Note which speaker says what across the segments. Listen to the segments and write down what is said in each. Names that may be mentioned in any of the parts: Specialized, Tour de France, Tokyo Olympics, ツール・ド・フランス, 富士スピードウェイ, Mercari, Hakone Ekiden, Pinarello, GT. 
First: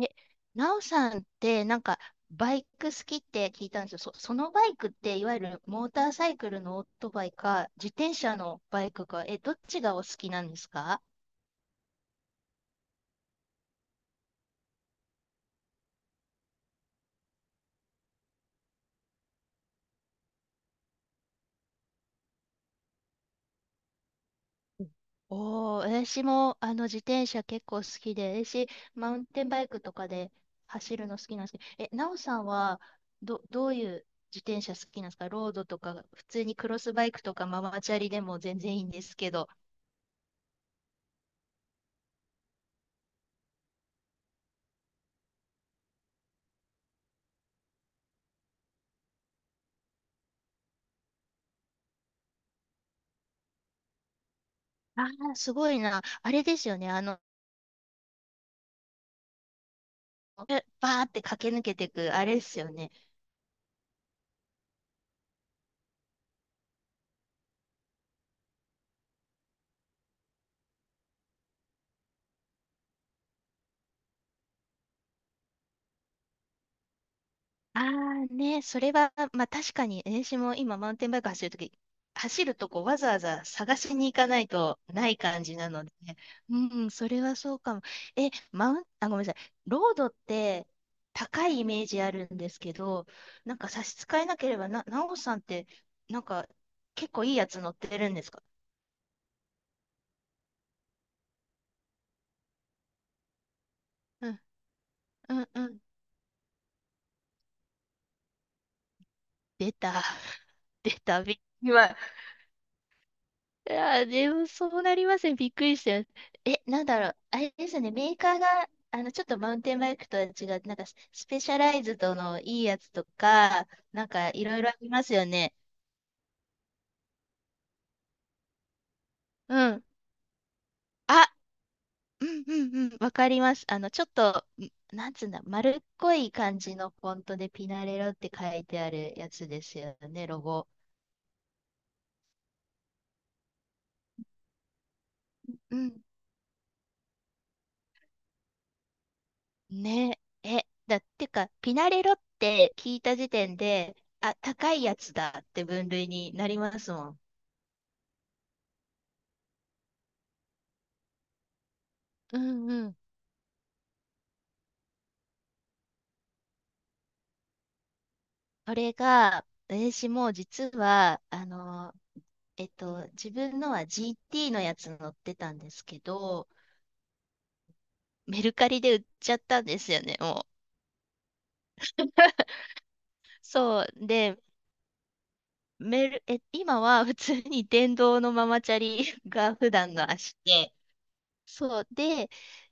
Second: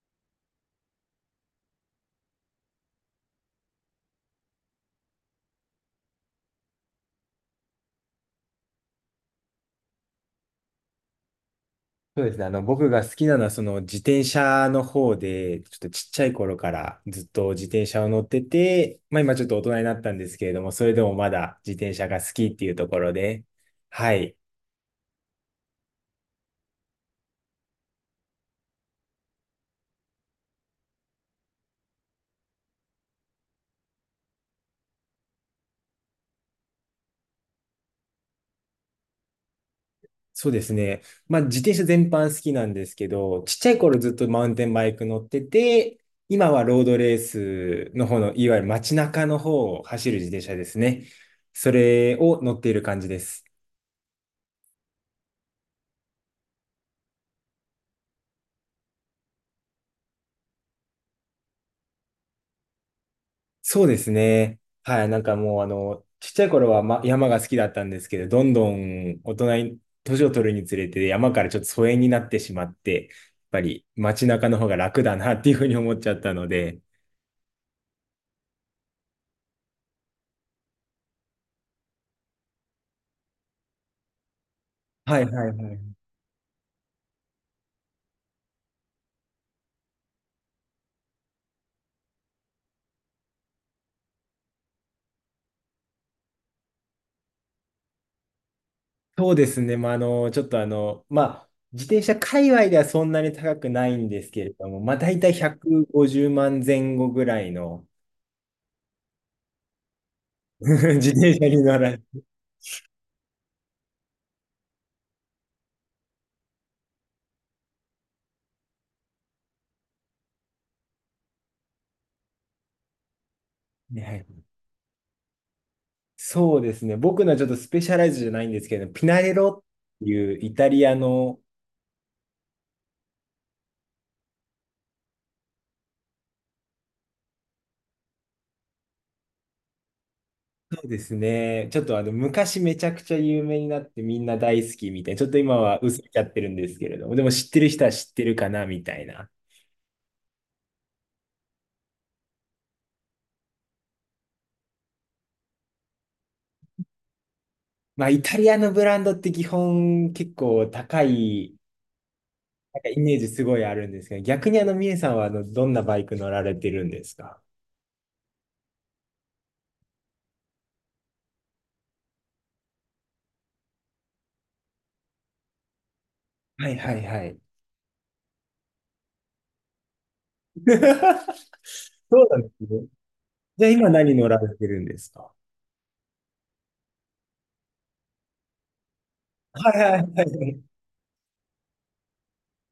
Speaker 1: え、なおさんって、なんか、バイク好きって聞いたんですよ。そのバイクって、いわゆるモーターサイクルのオートバイか、自転車のバイクか、どっちがお好きなんですか？
Speaker 2: そうですね。僕が好きなのは、その自転車の方で、ちょっとちっちゃい頃からずっと自転車を乗ってて、まあ今ちょっと大人になったんですけれども、それでもまだ自転車が好きっていうところで、はい。
Speaker 1: うん。おー、私も、自転車結構好きで、私、マウンテンバイクとかで走るの好きなんですけど、なおさんはどういう自転車好きなんですか？ロードとか、普通にクロスバイクとかママチャリでも全然いいんですけど。
Speaker 2: そうですね。まあ自転車全般好きなんですけど、ちっちゃい頃ずっとマウンテンバイク乗ってて、今はロードレースの方の、いわゆる街中の方を走る自転車ですね。それを乗っている感じです。
Speaker 1: ああ、すごいな。あれですよね。バーって駆け抜けてく、あれですよね。
Speaker 2: そうですね。はい。なんかもう、ちっちゃい頃は、ま、山が好きだったんですけど、どんどん大人に、年を取るにつれて、山からちょっと疎遠になってしまって、やっぱり街中の方が楽だなっていうふうに思っちゃったので。
Speaker 1: ああね、それは、まあ確かに、私も今マウンテンバイク走るとき、走るとこわざわざ探しに行かないとない
Speaker 2: はい
Speaker 1: 感
Speaker 2: はい
Speaker 1: じな
Speaker 2: は
Speaker 1: ので
Speaker 2: い。
Speaker 1: ね、うん、それはそうかも。え、マウン、あ、ごめんなさい、ロードって高いイメージあるんですけど、なんか差し支えなければ、なおさんって、なんか結構いいやつ乗ってるんですか？
Speaker 2: そうですね。まあ、あの、ちょっとあの、まあ、自転車界隈ではそんなに高くないんです
Speaker 1: うん、
Speaker 2: けれども、まあ、大体
Speaker 1: うん、うん。
Speaker 2: 150万前後ぐらいの
Speaker 1: 出た、出
Speaker 2: 自
Speaker 1: た、
Speaker 2: 転車に乗
Speaker 1: 今、
Speaker 2: ら、
Speaker 1: いや、でもそうなりますね。びっくりした。なんだろう。あれですね。メーカーが、ちょっとマウンテンバイクとは違う、なんかスペシャライズドのいいやつとか、
Speaker 2: ね
Speaker 1: なん
Speaker 2: は
Speaker 1: かい
Speaker 2: い
Speaker 1: ろいろありますよね。
Speaker 2: そうですね。僕のはちょっとスペシャライズじゃないんですけど、ピナレロ
Speaker 1: う
Speaker 2: っ
Speaker 1: ん。
Speaker 2: ていうイタリア
Speaker 1: あ、
Speaker 2: の、
Speaker 1: うんうんうん。わかります。ちょっと、なんつうんだ、丸っこい感じのフォントでピナレロって書いてあるやつですよね、ロゴ。
Speaker 2: そうですね。ちょっとあの、昔めちゃくちゃ有名になってみんな大好きみたいな。ちょっと今
Speaker 1: う
Speaker 2: は
Speaker 1: ん
Speaker 2: 薄れちゃってるんですけれども、でも知ってる人は知ってるかなみたいな。
Speaker 1: ね。だってか、ピナレロって聞いた時点で、あ、高いやつだって分類になりますもん。
Speaker 2: まあ、イタリアのブランドって基本結構高い、
Speaker 1: うん
Speaker 2: なん
Speaker 1: う
Speaker 2: か
Speaker 1: ん。
Speaker 2: イメージすごいあるんですけど、逆にみえさんはどんなバイク乗られてるんですか？
Speaker 1: これが、私も実は、自分のは GT のやつ乗ってたんですけど、
Speaker 2: はいはいはい。
Speaker 1: メルカリで売っちゃったんですよね、もう。
Speaker 2: そうなんで すね。じゃあ
Speaker 1: そ
Speaker 2: 今
Speaker 1: う。
Speaker 2: 何乗ら
Speaker 1: で、
Speaker 2: れてるんですか？
Speaker 1: メル、え、今は普通に電動のママチャリが
Speaker 2: は
Speaker 1: 普
Speaker 2: いは
Speaker 1: 段
Speaker 2: い
Speaker 1: の足
Speaker 2: はい。
Speaker 1: で、そう。で、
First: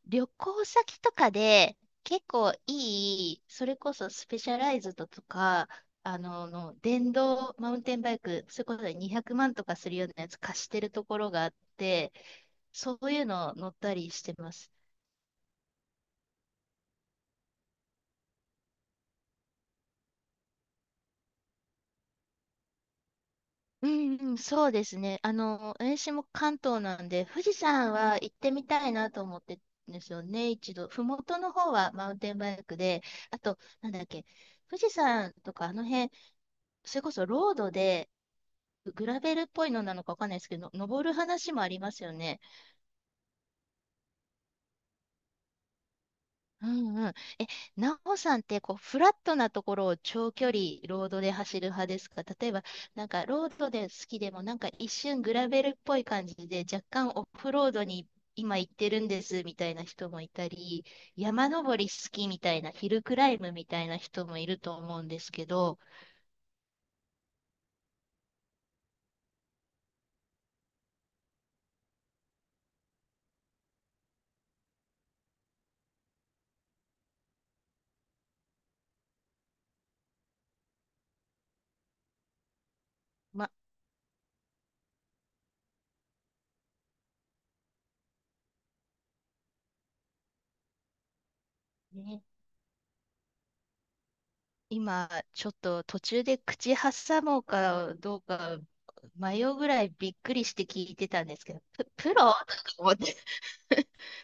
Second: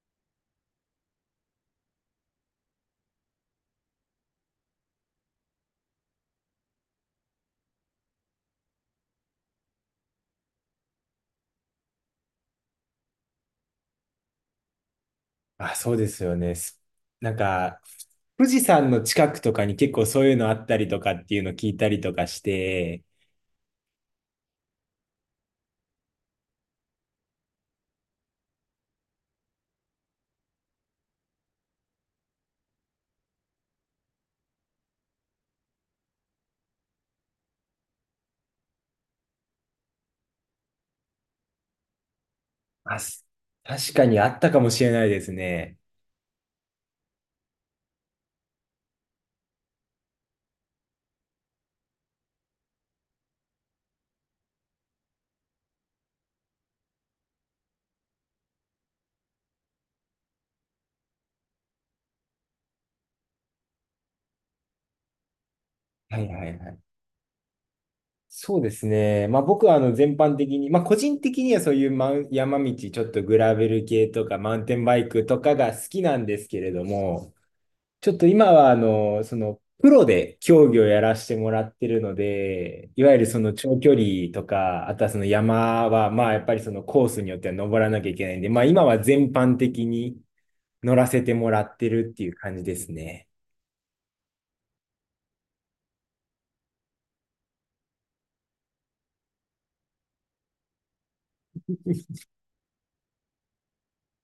Speaker 1: 旅行先とかで結構いい、それこそスペシャライズドとか、電動マウンテンバイク、それこそ200万とかするようなやつ貸してるところがあって、そういうの乗ったりしてます。
Speaker 2: あ、そうですよね。なんか、富士山の近くとかに結構そういうのあったりとかっていうの聞いたりとかして、
Speaker 1: うんうん、そうですね。私も関東なんで、富士山は行ってみたいなと思ってるんですよね、一度。麓の方はマウンテンバイクで、あと、なんだっけ、富士山とかあの辺、それこそロードで、グラベルっぽいのなのかわかんないですけど、登る話もありますよね。
Speaker 2: あ、す確かにあったかもしれないですね。
Speaker 1: うんうん。なおさんって、こう、フラットなところを長距離ロードで走る派ですか？例えば、なんか、ロードで好きでも、なんか一瞬グラベルっぽい感じで、若干オフロードに今行ってるんですみたいな人もいたり、山登り好きみたいな、ヒルクライムみたいな人もいると思うんですけど、
Speaker 2: はいはいはい。そうですね。まあ僕はあの全般的に、まあ個人的にはそういうマウン山道、ちょっとグラベル系とかマウンテンバイクとかが好きなんですけれども、ちょっと今は、プロで競技をやらせてもらってるので、いわゆるそ
Speaker 1: ま、
Speaker 2: の長距離とか、あとはその山は、まあやっぱりそのコースによっては登らなきゃいけないんで、まあ今は全般的に乗らせてもらってるって
Speaker 1: ね
Speaker 2: いう感じですね。
Speaker 1: 今、ちょっと途中で口挟もうかどうか迷うぐらいびっくりして聞いてたんですけど、プロとか思って、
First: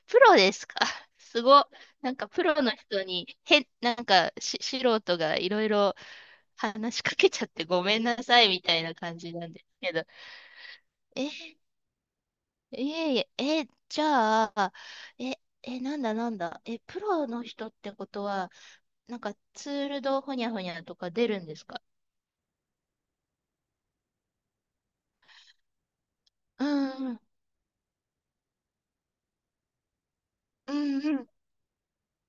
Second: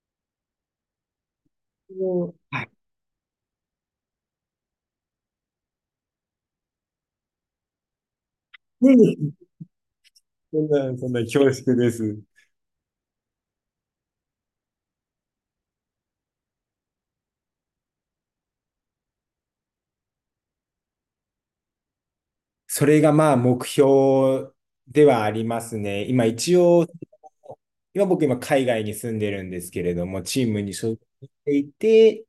Speaker 1: プロですか？ すご。なん
Speaker 2: も
Speaker 1: かプ
Speaker 2: う
Speaker 1: ロ
Speaker 2: はい。
Speaker 1: の人に、なんか素人がいろいろ話しかけちゃってごめんなさいみたい
Speaker 2: う
Speaker 1: な感
Speaker 2: ん
Speaker 1: じなんですけど、
Speaker 2: そんな、そんな恐
Speaker 1: い
Speaker 2: 縮です。
Speaker 1: えいえ、じゃあ、え、なんだなんだ、プロの人ってことは、なんかツールドほにゃほにゃとか出るんですか？
Speaker 2: それがまあ目標ではありますね。今一
Speaker 1: う
Speaker 2: 応、
Speaker 1: んうん
Speaker 2: 今僕海外に住んでるんですけれども、チーム
Speaker 1: う
Speaker 2: に所
Speaker 1: ん
Speaker 2: 属
Speaker 1: う
Speaker 2: し
Speaker 1: ん。
Speaker 2: ていて、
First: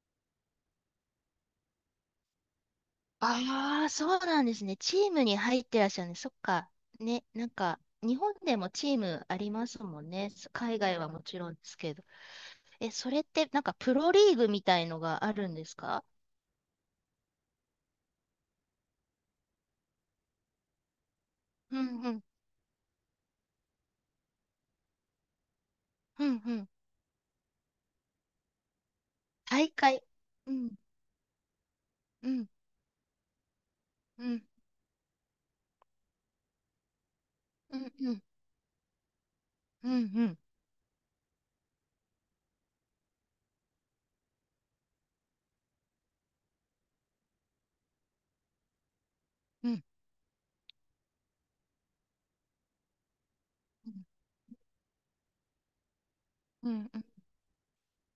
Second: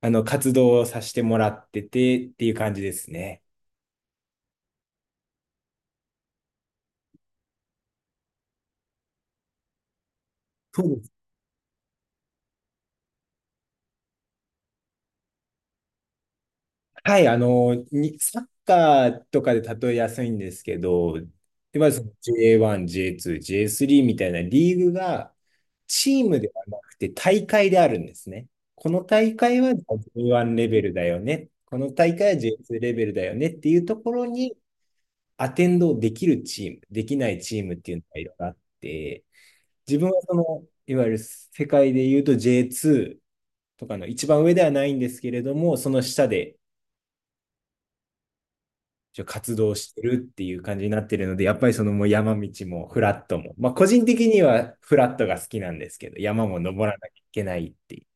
Speaker 2: 活動をさせてもらっててっていう感じですね。
Speaker 1: ああ、そうなんですね。チームに入ってらっしゃるね。そっか。ね、なんか、日本でもチームありますもんね。海
Speaker 2: そう
Speaker 1: 外
Speaker 2: で
Speaker 1: は
Speaker 2: す。
Speaker 1: もちろんですけど。それって、なんか、プロリーグみたいのがあるんですか？
Speaker 2: サッカーとかで例えやすいんですけど、
Speaker 1: う
Speaker 2: で、まず
Speaker 1: ん
Speaker 2: そ
Speaker 1: う
Speaker 2: の
Speaker 1: ん、
Speaker 2: J1、J2、J3 みたいなリーグがチ
Speaker 1: う
Speaker 2: ーム
Speaker 1: ん
Speaker 2: で
Speaker 1: う
Speaker 2: は
Speaker 1: ん。
Speaker 2: なくて大会であるんですね。この大
Speaker 1: 大
Speaker 2: 会は
Speaker 1: 会。う
Speaker 2: J1 レ
Speaker 1: ん、
Speaker 2: ベルだよね。この大
Speaker 1: う
Speaker 2: 会は
Speaker 1: ん、
Speaker 2: J2 レベルだよねっていうとこ
Speaker 1: う
Speaker 2: ろ
Speaker 1: ん、
Speaker 2: にアテンドできるチーム、できないチーム
Speaker 1: う
Speaker 2: って
Speaker 1: ん、
Speaker 2: いうの
Speaker 1: う
Speaker 2: が
Speaker 1: ん、
Speaker 2: いろいろあって、
Speaker 1: うん、う
Speaker 2: 自分はそ
Speaker 1: ん、
Speaker 2: の、いわゆる世界で言うと J2 とかの一番上ではないんですけれども、その下で活動し
Speaker 1: う
Speaker 2: てるっていう感じになってるので、やっぱりそのもう山道もフラットも、まあ個人的にはフラットが好きなんですけど、山も
Speaker 1: ん、う
Speaker 2: 登
Speaker 1: ん。
Speaker 2: らなきゃいけないっていう。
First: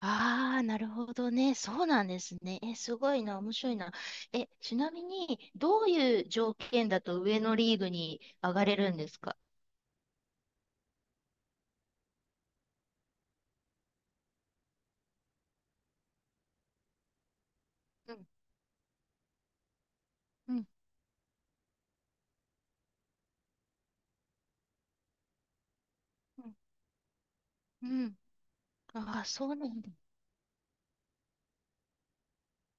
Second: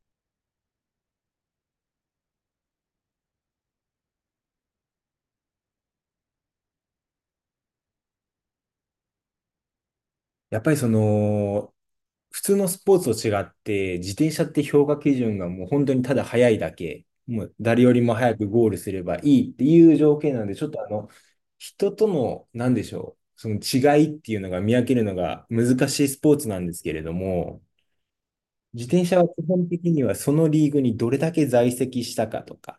Speaker 1: ああー、なるほどね。そうなんですね。すごいな、面白いな。ちなみに、どういう条件だと上のリーグに上がれるんですか？
Speaker 2: やっぱりその、普通のスポーツと違って、自転車って評価基準がもう本当にただ速いだけ、もう誰より
Speaker 1: う
Speaker 2: も
Speaker 1: ん
Speaker 2: 早くゴールすればいいっていう条件なの
Speaker 1: う
Speaker 2: で、ち
Speaker 1: ん
Speaker 2: ょっとあの、人との、なんでしょう、その違いっていうのが見分けるのが難しいスポー
Speaker 1: う
Speaker 2: ツ
Speaker 1: ん。
Speaker 2: なんですけれども、
Speaker 1: うん
Speaker 2: 自転車
Speaker 1: ああ、
Speaker 2: は基
Speaker 1: そう
Speaker 2: 本
Speaker 1: なんだ。
Speaker 2: 的にはそのリーグにどれだけ在籍したかとか、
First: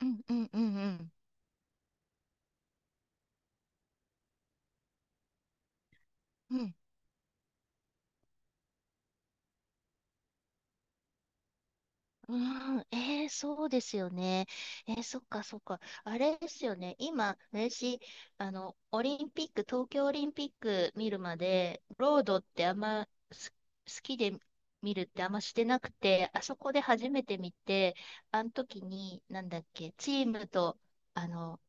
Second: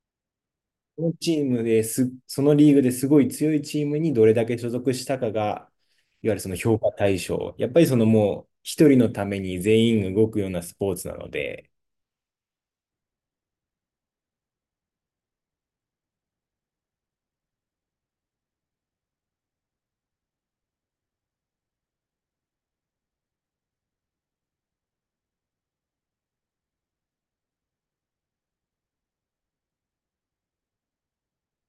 Speaker 1: うんうんうんう
Speaker 2: そ
Speaker 1: ん。
Speaker 2: のチームです、そのリーグですごい強いチームにどれだけ所属したかが、いわゆるその
Speaker 1: うん、
Speaker 2: 評価対象。やっぱりそのもう一人のために全員動くようなスポーツなので、
Speaker 1: うん、えー、そうですよね。えー、そっかそっか。あれですよね。今、私、オリンピック、東京オリンピック見るまで、ロードってあんま好きで見るってあんましてなくて、あそこで初めて見て、あの時に、なんだっけ、チームと、あの、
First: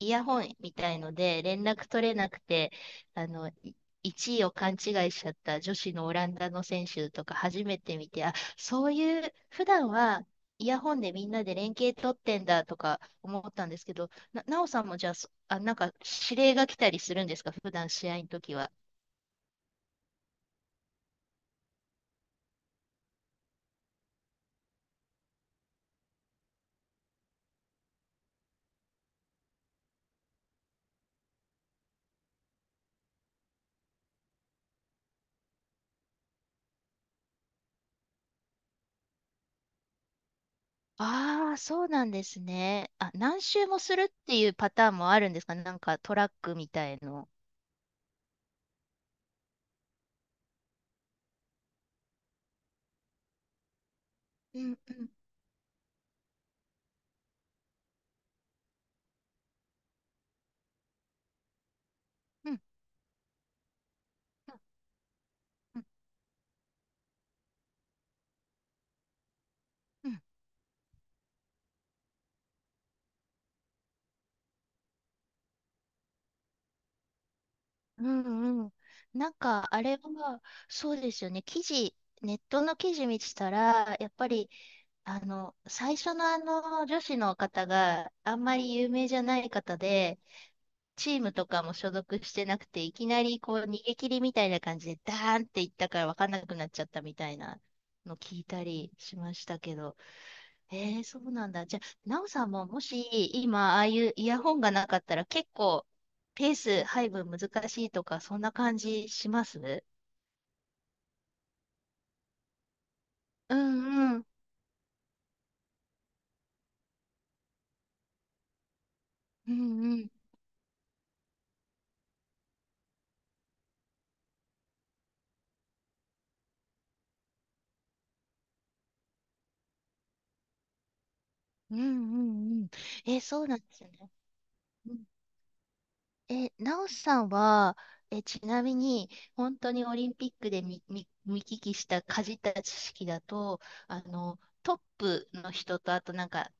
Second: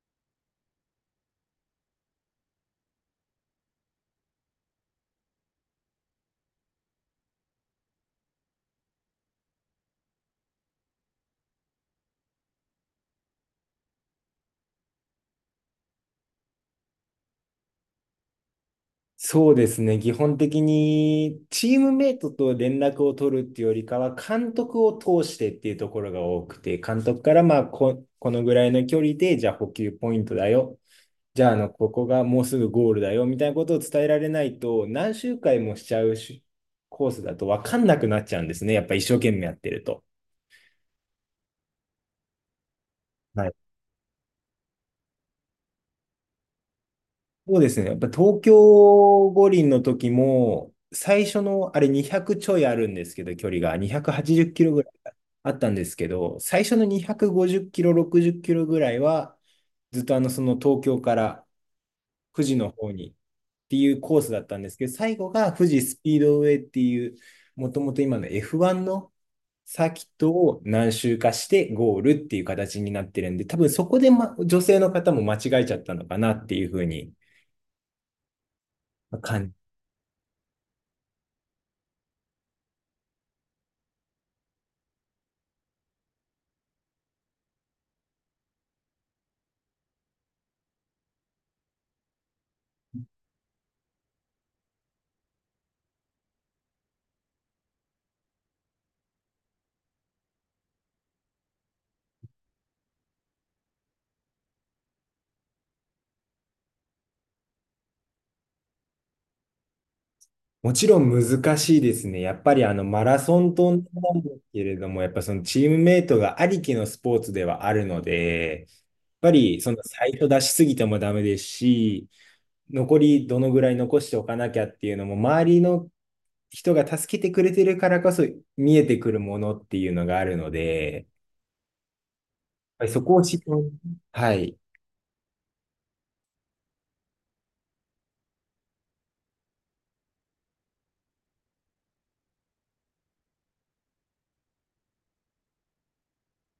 Speaker 1: イヤホンみたいので連絡取れなくて、あの、い1位を勘違いしちゃった女子のオランダの選手とか初めて見て、あ、そういう、普段はイヤホンでみんなで連携取ってんだとか思ったんですけど、なおさんもじゃあ、なんか指令が来たりするんですか、普段試合の時は。
Speaker 2: そうですね、基本的にチームメイトと連絡を取るっていうよりかは、監督を通してっていうところが多くて、監督からまあこのぐらいの距離で、じゃあ補給ポイントだよ。じゃあ、あの、ここがもうすぐゴールだよ、みたいなことを伝えられないと、何周回もしちゃうしコースだと分かんなくなっちゃうんですね。やっぱ一生懸命やってると。
Speaker 1: ああ、そうなんですね。あ、何
Speaker 2: はい。
Speaker 1: 周もするっていうパターンもあるんですか？なんかトラックみたいの。
Speaker 2: そうですね。やっぱ東京五輪の時も、最初のあれ200ちょいあるんですけど、距離が280キ
Speaker 1: うん
Speaker 2: ロぐらい
Speaker 1: うん
Speaker 2: あったんですけど、最初の250キロ、60キロぐらいは、ずっと東京から富
Speaker 1: う
Speaker 2: 士
Speaker 1: ん
Speaker 2: の方にっていうコースだったんですけど、最後が富
Speaker 1: う
Speaker 2: 士
Speaker 1: んうん
Speaker 2: スピードウェイっていう、もともと今の F1 のサーキ
Speaker 1: う
Speaker 2: ッ
Speaker 1: ん
Speaker 2: トを何周かしてゴールっていう形になってるんで、多分そこで、ま、女性の方も間違えちゃったのかなっていうふうに
Speaker 1: うんうん。なん
Speaker 2: 感
Speaker 1: か、
Speaker 2: じ。
Speaker 1: あれは、そうですよね。ネットの記事見てたら、やっぱり、最初のあの、女子の方があんまり有名じゃない方で、チームとかも所属してなくて、いきなりこう、逃げ切りみたいな感じで、ダーンっていったから分かんなくなっちゃったみたいなの聞いたりしましたけど、えー、そうなんだ。じゃあ、なおさんももし今、ああいうイヤホンがなかったら結構ペース配分難しいとか、そんな感じします？
Speaker 2: もちろん難しいですね。やっぱりあのマラソン
Speaker 1: う
Speaker 2: とな
Speaker 1: んう
Speaker 2: ん
Speaker 1: ん。
Speaker 2: ですけれども、やっぱそのチームメイトがありきのスポーツではあるので、やっぱ
Speaker 1: う
Speaker 2: りその
Speaker 1: んうん。
Speaker 2: 最初出しすぎてもダメですし、残りどのぐらい残しておかなきゃっていうのも、周りの人が助けてくれてるからこそ見えてくるものっていうのがあるので、
Speaker 1: うんうんうん。
Speaker 2: そこ
Speaker 1: えー、
Speaker 2: を知っ
Speaker 1: そ
Speaker 2: て
Speaker 1: うなんですね。
Speaker 2: はい。
Speaker 1: うん。なおさんは、ちなみに、本当にオリンピックで見聞きした、かじった知識だと、トップの人と、あとなんか、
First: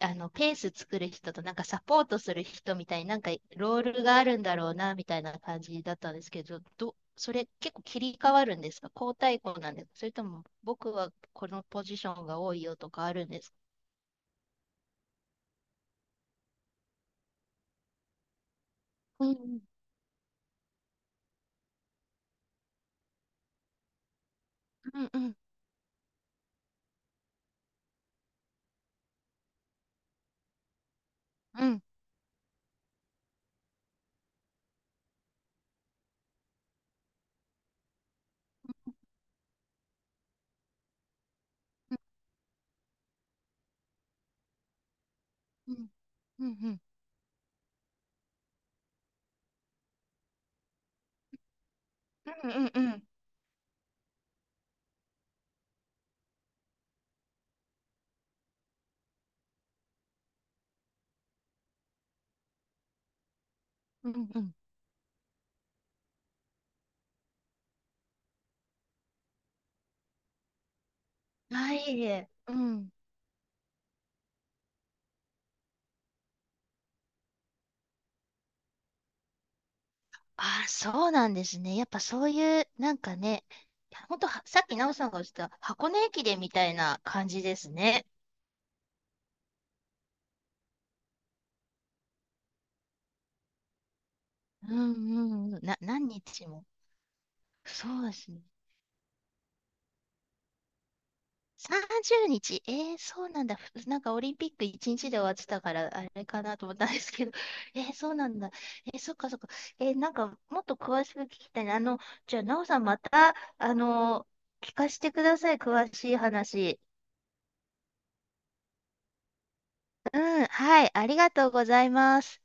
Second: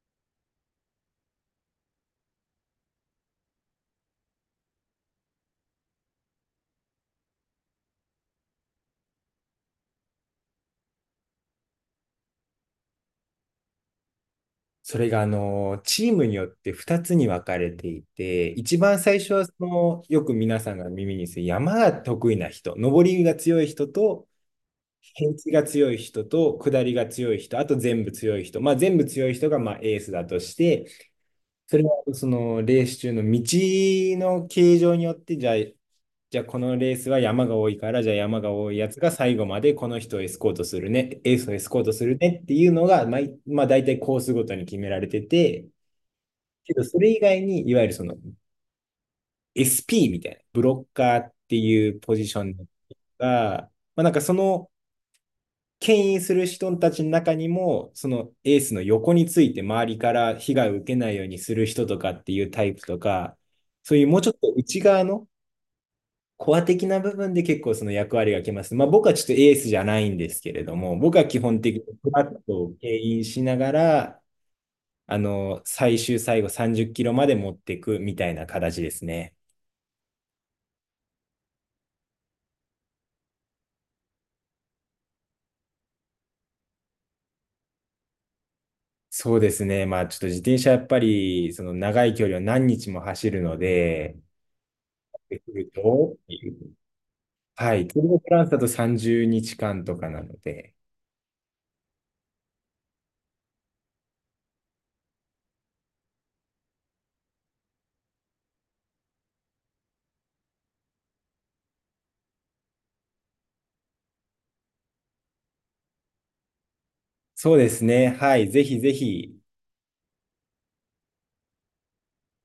Speaker 1: ペース作る人と、なんかサポートする人みたいになんかロールがあるんだろうな、みたいな感じだったんですけど、それ結構切り替わるんですか？交代校なんですか？それとも、僕はこのポジションが多いよとかあるんですか？
Speaker 2: それが、あの、チームによって2つに分かれていて、一番最
Speaker 1: う
Speaker 2: 初はそ
Speaker 1: ん
Speaker 2: の、よく皆さんが耳にする山が得意な人、登りが強い人と、
Speaker 1: うんう
Speaker 2: 平
Speaker 1: ん
Speaker 2: 地が強い人と、下りが強い人、あと全部強い人、まあ、全部強い人がまあエースだとして、
Speaker 1: う
Speaker 2: そ
Speaker 1: ん
Speaker 2: れはそのレース中の道の形状によってじゃあこのレースは山が多いからじゃあ山が多いやつが最後までこの人をエスコートするねエースをエスコートするねっていうのがまあ、大体コースごとに決められてて
Speaker 1: うんうんう
Speaker 2: け
Speaker 1: ん
Speaker 2: どそれ以外にいわゆるその SP みたいなブロッカーっていうポジショ
Speaker 1: う
Speaker 2: ン
Speaker 1: んうん
Speaker 2: が、まあ、なんかその牽引する人たちの中にも、そのエースの横について周りから被害を受けないようにする人とかっていうタイプとか、そういう
Speaker 1: う
Speaker 2: もうち
Speaker 1: ん
Speaker 2: ょっ
Speaker 1: う
Speaker 2: と
Speaker 1: ん
Speaker 2: 内側のコア的な部分で結構その役割がきます。まあ僕はちょっとエースじゃないんですけれども、僕は基本
Speaker 1: は
Speaker 2: 的
Speaker 1: い、
Speaker 2: に
Speaker 1: えい
Speaker 2: フラ
Speaker 1: え
Speaker 2: ッ
Speaker 1: う
Speaker 2: トを
Speaker 1: ん。
Speaker 2: 牽引しながら、あの、最後30キロまで持っていくみたいな形ですね。
Speaker 1: あ、そうなんですね。やっぱそういう、なんかね、ほんとは、さっき奈緒さんがおっしゃった箱根駅伝みたいな感じですね。
Speaker 2: そうですね。まあちょっと自転車やっぱりその長い距離を何日も走るので、っ
Speaker 1: うんう
Speaker 2: てく
Speaker 1: んうん。
Speaker 2: る
Speaker 1: 何
Speaker 2: とって
Speaker 1: 日
Speaker 2: いう
Speaker 1: も。
Speaker 2: はい。
Speaker 1: そ
Speaker 2: ツー
Speaker 1: う
Speaker 2: ル・
Speaker 1: で
Speaker 2: ド・フ
Speaker 1: すね。
Speaker 2: ランスだと30日間とかなので、
Speaker 1: 30日。えー、そうなんだ。なんかオリンピック1日で終わってたから、あれかなと思ったんですけど。えー、そうなんだ。えー、そっかそっか。なんかもっと詳しく聞きたいな。じゃあ、なおさんまた、聞かせてください。詳しい話。
Speaker 2: そうですね。はい。ぜひぜひ、
Speaker 1: うん、はい。ありがとうございます。